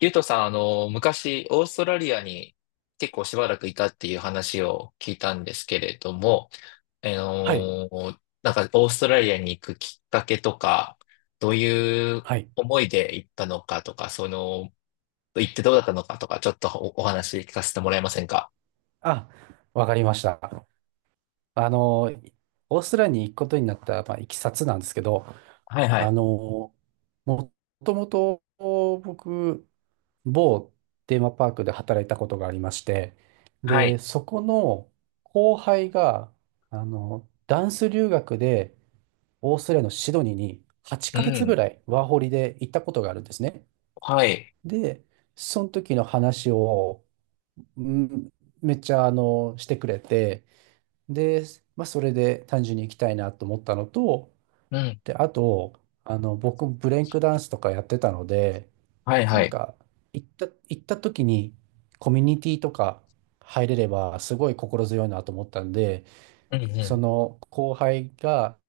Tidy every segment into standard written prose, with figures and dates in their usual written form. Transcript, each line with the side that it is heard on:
left: ゆうとさん、昔、オーストラリアに結構しばらくいたっていう話を聞いたんですけれども、
right: はい。
left: なんか、オーストラリアに行くきっかけとか、どういう
right: はい。
left: 思いで行ったのかとか、行ってどうだったのかとか、ちょっとお話聞かせてもらえませんか？
right: あ、わかりました。あの、オーストラリアに行くことになった、まあ、いきさつなんですけど、
left: はいは
right: あ
left: い。
right: の、もともと僕、某テーマパークで働いたことがありまして、
left: は
right: で、
left: い。
right: そこの後輩が、ダンス留学でオーストラリアのシドニーに8
left: う
right: ヶ月ぐ
left: ん。
right: らいワーホリで行ったことがあるんですね。
left: はい。
right: で、その時の話を、うん、めっちゃしてくれて、で、まあ、それで単純に行きたいなと思ったのと、
left: うん。
right: で、あと、僕、ブレイクダンスとかやってたので、
left: はい
right: な
left: は
right: ん
left: い。
right: か、行った時に、コミュニティとか入れれば、すごい心強いなと思ったんで、
left: うんう
right: そ
left: ん。
right: の後輩が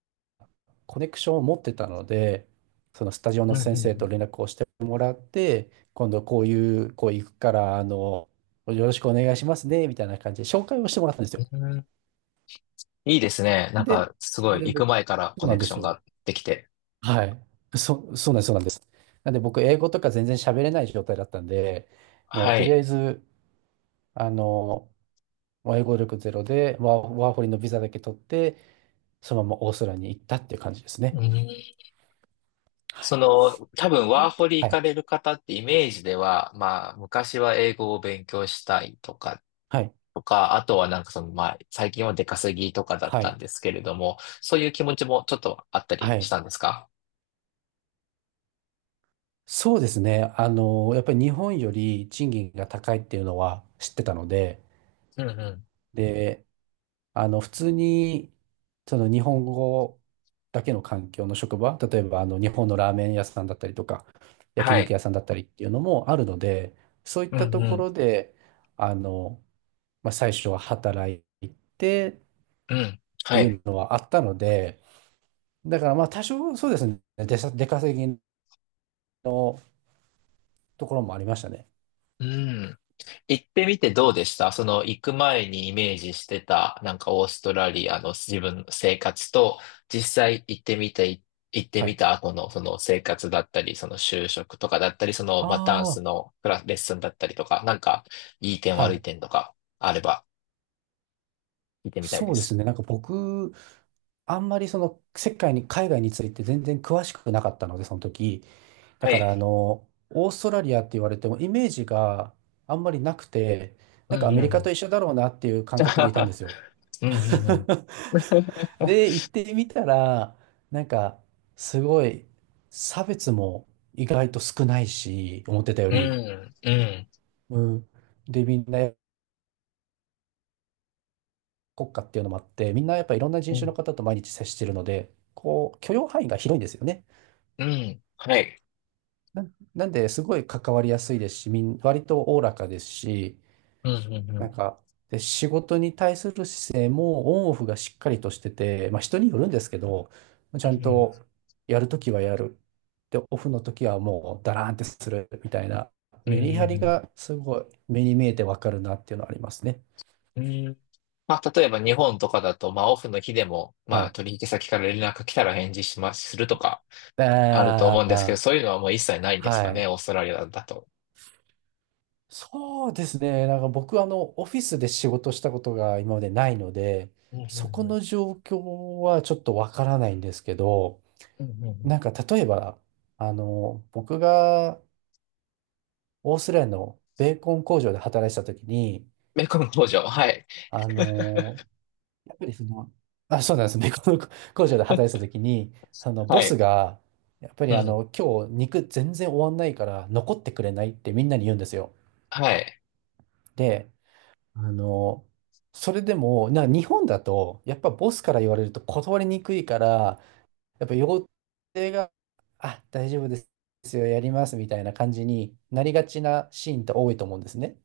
right: コネクションを持ってたので、そのスタジオ
left: う
right: の
left: ん
right: 先生と
left: う
right: 連絡をしてもらって、今度こういう、こう行くから、よろしくお願いしますね、みたいな感じで紹介をしてもらったんですよ。
left: ん。うん。いいですね。なん
right: で、
left: か、す
right: そ
left: ご
right: れ
left: い、
right: で
left: 行く
right: 僕、
left: 前から
right: そう
left: コ
right: な
left: ネ
right: ん
left: ク
right: で
left: ショ
right: す
left: ン
right: よ。
left: ができて。
right: はい。そうなんです、そうなんです。なんで僕、英語とか全然喋れない状態だったんで、もう
left: は
right: とりあ
left: い。
right: えず、あの、もう英語力ゼロで、ワーホリのビザだけ取って、そのままオーストラリアに行ったっていう感じですね。
left: うん。
right: はい。
left: 多分ワーホリ行かれる方ってイメージでは、まあ、昔は英語を勉強したいとか、
right: はい。
left: あとはなんかまあ、最近は出稼ぎとかだっ
right: は
left: た
right: い。
left: んですけれども、そういう気持ちもちょっとあったり
right: は
left: し
right: い。
left: たんですか？
right: そうですね。やっぱり日本より賃金が高いっていうのは知ってたので、
left: うんうん。
right: で、普通に、その日本語だけの環境の職場、例えば日本のラーメン屋さんだったりとか、焼
left: は
right: 肉
left: い。
right: 屋さんだったりっていうのもあるので、そういっ
left: う
right: た
left: ん
right: と
left: う
right: こ
left: ん。
right: ろで、あの、まあ、最初は働いてっ
left: うん。
right: て
left: は
right: い
left: い。
right: うのはあったので、だからまあ多少そうですね、出稼ぎのところもありましたね。
left: うん。行ってみてどうでした？その行く前にイメージしてた、なんかオーストラリアの自分の生活と、実際行ってみて、行って
right: は
left: み
right: い。
left: た後のその生活だったり、その就職とかだったり、その、
right: あ
left: まあ、ダンス
right: あ、
left: のクラス、レッスンだったりとか、なんか、いい点
right: は
left: 悪い
right: い。
left: 点とかあれば聞いてみたい
right: そ
left: で
right: うです
left: す。
right: ね。なんか僕、あんまりその世界に、海外について全然詳しくなかったので、その時。だ
left: は
right: か
left: い。
right: らオーストラリアって言われてもイメージがあんまりなくて、
left: う
right: なんかア
left: ん
right: メ
left: う
right: リカと
left: ん。
right: 一緒だろうなっていう感覚でいたんで すよ。
left: うんうんうん。
right: で、行ってみたら、なんかすごい差別も意外と少ないし、思ってたよ
left: う
right: り。
left: ん、うん、
right: うん。で、みんな国家っていうのもあって、みんなやっぱいろんな人
left: う
right: 種の
left: ん、
right: 方と毎日接してるので、こう許容範囲が広いんですよね。
left: うん、はい。
right: な、なんで、すごい関わりやすいですし、割とおおらかですし、
left: うん、うん、う
right: なん
left: ん、
right: か、で、仕事に対する姿勢もオンオフがしっかりとしてて、まあ人によるんですけど、ち
left: う
right: ゃん
left: ん、
right: とやるときはやる。で、オフのときはもうダラーンってするみたいな、
left: うん、
right: メ
left: う
right: リハリ
left: ん、
right: がすごい目に見えてわかるなっていうのはありますね。
left: うん、うん、まあ、例えば日本とかだと、まあ、オフの日でも、
right: は
left: まあ、
right: い。
left: 取引先から連絡来たら返事します、するとかあると思う
right: あ
left: んですけど、
right: あ、
left: そういうのはもう一切ないんです
right: は
left: かね、
right: い。
left: オーストラリアだと？
right: そうですね。なんか僕、オフィスで仕事したことが今までないので、
left: うんう
right: そこ
left: んうん。
right: の状況はちょっとわからないんですけど、
left: うんうんうん。
right: なんか例えば、僕がオーストラリアのベーコン工場で働いてた時に、
left: メコン工場、はい。
right: あの、やっぱりその、あ、そうなんです。ベーコン工場で働いてた時に、
left: は
right: ボス
left: い。
right: が、やっぱ
left: う
right: り
left: ん。
right: 今日肉全然終わんないから残ってくれないってみんなに言うんですよ。
left: はい。
right: で、あの、それでも、日本だと、やっぱボスから言われると断りにくいから、やっぱ予定が、あ、大丈夫ですよ、やりますみたいな感じになりがちなシーンって多いと思うんですね。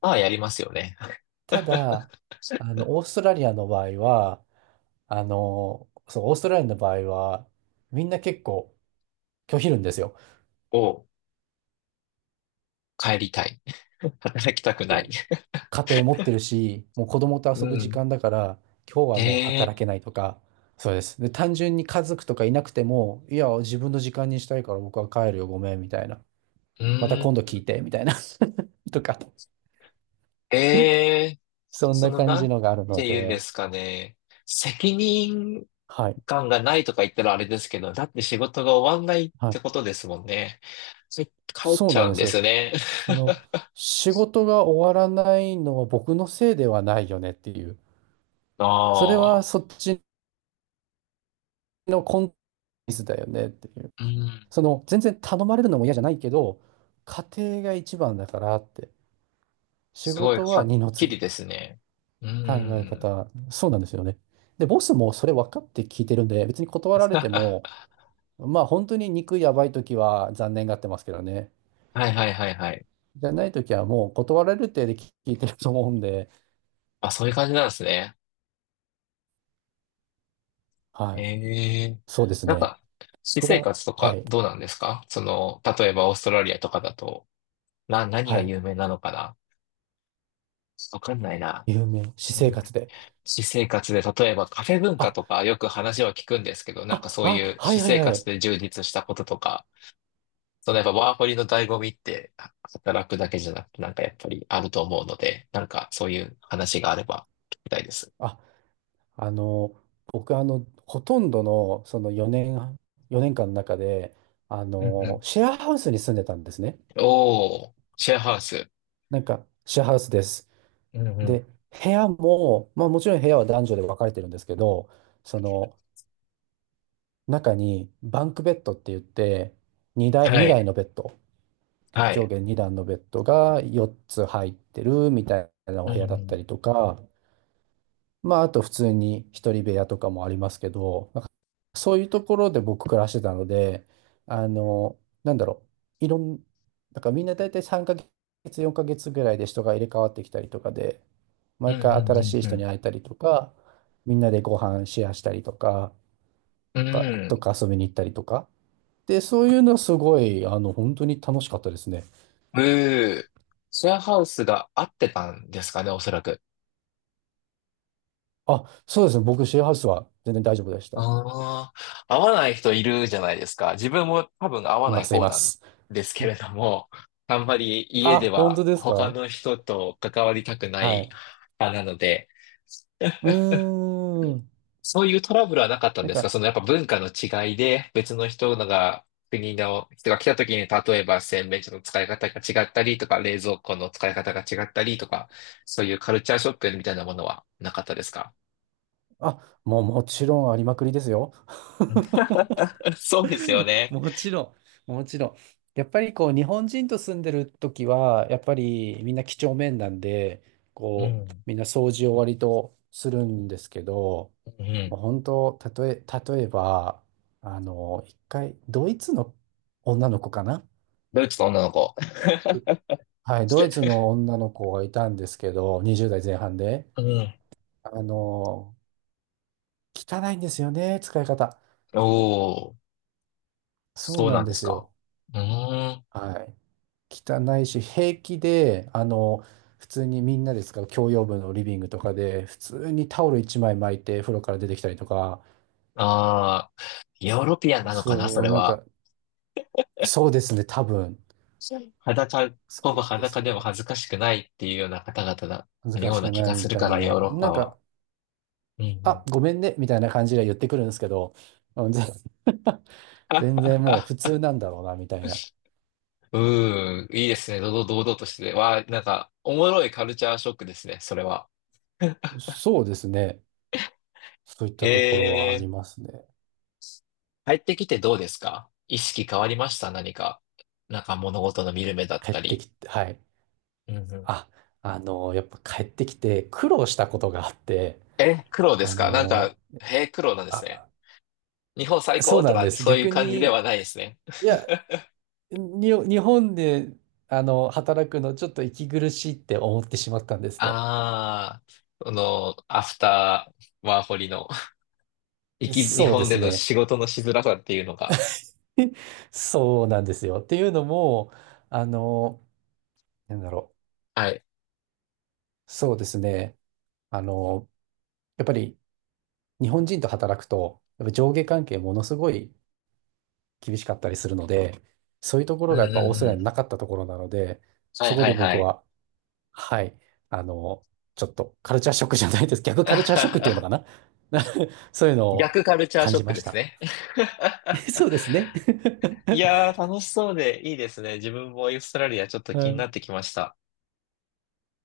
left: まあ、やりますよね。
right: ただ、オーストラリアの場合は、そう、オーストラリアの場合は、みんな結構拒否るんですよ。
left: を帰りたい。働きたくない。
right: 家庭持ってるし、もう子供と
left: う
right: 遊ぶ時
left: ん。
right: 間だから、今日はもう働
left: え
right: け
left: え
right: ないとか、そうです。で、単純に家族とかいなくても、いや、自分の時間にしたいから僕は帰るよ、ごめん、みたいな。また
left: ー。
right: 今度
left: うん。
right: 聞いて、みたいな。とか。
left: ええー。
right: そん
left: そ
right: な
left: の、
right: 感
left: なん
right: じのがあるの
left: て言うんで
right: で、
left: すかね。責任
right: はい、
left: 間がないとか言ったらあれですけど、だって仕事が終わんないっ
right: は
left: て
right: い、
left: ことですもんね。それ帰っ
right: そう
left: ちゃ
right: なん
left: う
right: で
left: ん
right: す
left: で
right: よ。
left: すね。
right: その、仕事が終わらないのは僕のせいではないよねっていう、それ
left: あ
right: は
left: あ、
right: そっちのコンテンツだよねっていう、
left: うん。
right: 全然頼まれるのも嫌じゃないけど、家庭が一番だからって、仕
left: すごい
right: 事
left: は
right: は
left: っ
right: 二の
left: き
right: 次っ
left: りで
right: て
left: すね。う
right: 考え
left: ん。
right: 方、そうなんですよね。で、ボスもそれ分かって聞いてるんで、別に断ら れて
left: は
right: も、まあ本当に肉やばい時は残念がってますけどね。
left: いはいはいはい。
right: じゃないときはもう断られるってで聞いてると思うんで、
left: あ、そういう感じなんですね。
right: はい。
left: ええ。
right: そうです
left: なん
right: ね。
left: か、私
right: 僕
left: 生
right: が、
left: 活と
right: は
left: か
right: い。
left: どうなんですかその？例えばオーストラリアとかだと、何
right: は
left: が
right: い。
left: 有名なのかな？わかんないな。
right: 有名、私生活で。
left: 私生活で、例えばカフェ文化
right: あ、
left: とかよく話は聞くんですけど、なんか
right: あ、
left: そうい
right: あ、
left: う
right: は
left: 私
right: いはい
left: 生
right: は
left: 活
right: い。
left: で充実したこととか、そのやっぱワーホリの醍醐味って働くだけじゃなくてなんかやっぱりあると思うので、なんかそういう話があれば聞きたいです。
right: あ、あの、僕ほとんどのその4年間の中で、
left: うんうん。
right: シェアハウスに住んでたんですね。
left: おー、シェアハウス。
right: なんか、シェアハウスです。
left: うんうん。
right: で、部屋も、まあもちろん部屋は男女で分かれてるんですけど、その中にバンクベッドって言って、2台、
left: はい。
right: 2台のベッド。
left: は
right: 上
left: い。
right: 下2段のベッドが4つ入ってるみたいなお
left: う
right: 部
left: んう
right: 屋だった
left: ん。
right: りとか、まあ、あと普通に一人部屋とかもありますけど、なんかそういうところで僕暮らしてたので、あの、なんだろう、いろん、なんかみんな大体3ヶ月、4ヶ月ぐらいで人が入れ替わってきたりとかで、
left: う
right: 毎
left: んうん
right: 回
left: う
right: 新
left: ん
right: しい
left: う
right: 人
left: ん。
right: に会えたりとか、みんなでご飯シェアしたりとか、
left: うん。
right: とか遊びに行ったりとか。で、そういうのはすごい、本当に楽しかったですね。
left: うー。シェアハウスが合ってたんですかね、おそらく。
right: あ、そうですね。僕、シェアハウスは全然大丈夫でした。
left: ああ、合わない人いるじゃないですか。自分も多分合わ
right: い
left: な
right: ま
left: い
right: す、い
left: 方
right: ま
left: なん
right: す。
left: ですけ れども、あんまり家
right: あ、
left: で
right: 本
left: は
right: 当です
left: 他
right: か？
left: の人と関わりたくな
right: は
left: い
right: い。
left: 派なので、
right: うーん。
left: そういうトラブルはなかったん
right: なん
left: ですか？
right: か、
left: そのやっぱ文化の違いで別の人のが、国の人が来た時に例えば洗面所の使い方が違ったりとか、冷蔵庫の使い方が違ったりとか、そういうカルチャーショックみたいなものはなかったですか？
right: あ、もうもちろんありまくりですよ。
left: うん。 そうですよ ね。
right: もちろん、もちろん。やっぱりこう、日本人と住んでる時は、やっぱりみんな几帳面なんで、
left: う
right: こう、
left: ん。
right: みんな掃除を割とするんですけど、
left: う
right: も
left: ん。
right: う本当、たとえ、例えば、一回、ドイツの女の子かな。
left: ドイツの女の子。
right: はい、ドイツの女の子がいたんですけど、20代前半で。
left: うん。
right: あの、汚いんですよね、使い方。
left: おー、
right: そう
left: そう
right: な
left: な
right: ん
left: ん
right: で
left: です
right: す
left: か。
right: よ。
left: うーん。
right: はい。汚いし、平気で、普通にみんなで使う共用部のリビングとかで、普通にタオル1枚巻いて風呂から出てきたりとか、
left: ああ、ヨーロピアンなのかな、そ
right: そう、
left: れ
right: なん
left: は。
right: か、そうですね、多分。
left: 裸、
right: そ
left: ほ
right: う
left: ぼ
right: なんです
left: 裸でも
right: よ。
left: 恥ずかしくないっていうような方々なの
right: 難
left: よ
right: し
left: うな
right: く
left: 気
right: な
left: が
right: い
left: す
right: み
left: る
right: た
left: か
right: い
left: ら、
right: な。
left: ヨーロッパ
right: なん
left: は。
right: か、
left: うんう
right: あ、
left: ん。
right: ごめんね、みたいな感じで言ってくるんですけど、うんぜ 全然もう普 通なんだろうな、みたいな。
left: うーん、いいですね。堂々、堂々としてて。わあ、なんか、おもろいカルチャーショックですね、それは。
right: そうですね。そういっ
left: へ
right: たところはあ
left: え、
right: りますね。
left: 帰ってきてどうですか？意識変わりました？何か。なんか物事の見る目だっ
right: 帰っ
left: た
right: て
left: り。
right: きて、はい。あ、やっぱ帰ってきて苦労したことがあって、
left: え、苦労です
right: あ
left: か？なんか、
right: の、
left: へえ、苦労なんですね。
right: あ、
left: 日本最
right: そう
left: 高と
right: なん
left: か、
right: です。
left: そういう
right: 逆
left: 感じで
right: に、
left: はないですね。
right: いや、日本で、働くのちょっと息苦しいって思ってしまったんですね。
left: ああ、その、アフターワーホリの、日
right: そうで
left: 本で
right: す
left: の
right: ね。
left: 仕事のしづらさっていうのが。
right: そうなんですよ。っていうのも、あの、なんだろ
left: はい。
right: う。そうですね。あの、やっぱり日本人と働くと、やっぱ上下関係ものすごい厳しかったりするので、そういうところ
left: う
right: が
left: ん
right: やっぱ
left: う
right: オー
left: ん
right: スト
left: う
right: ラリアにな
left: ん。
right: かったところなので、
left: は
right: そ
left: い
right: こ
left: は
right: で
left: いは
right: 僕
left: い。
right: は、はい、あの、ちょっとカルチャーショックじゃないです。逆カルチャーショックっていうの かな？ そういうのを
left: 逆カルチャー
right: 感
left: ショッ
right: じ
left: ク
right: ま
left: で
right: し
left: す
right: た。
left: ね。
right: そうですね。
left: い やー、楽しそうでいいですね。自分もオーストラリアちょっと
right: う
left: 気になっ
right: ん。
left: てきました。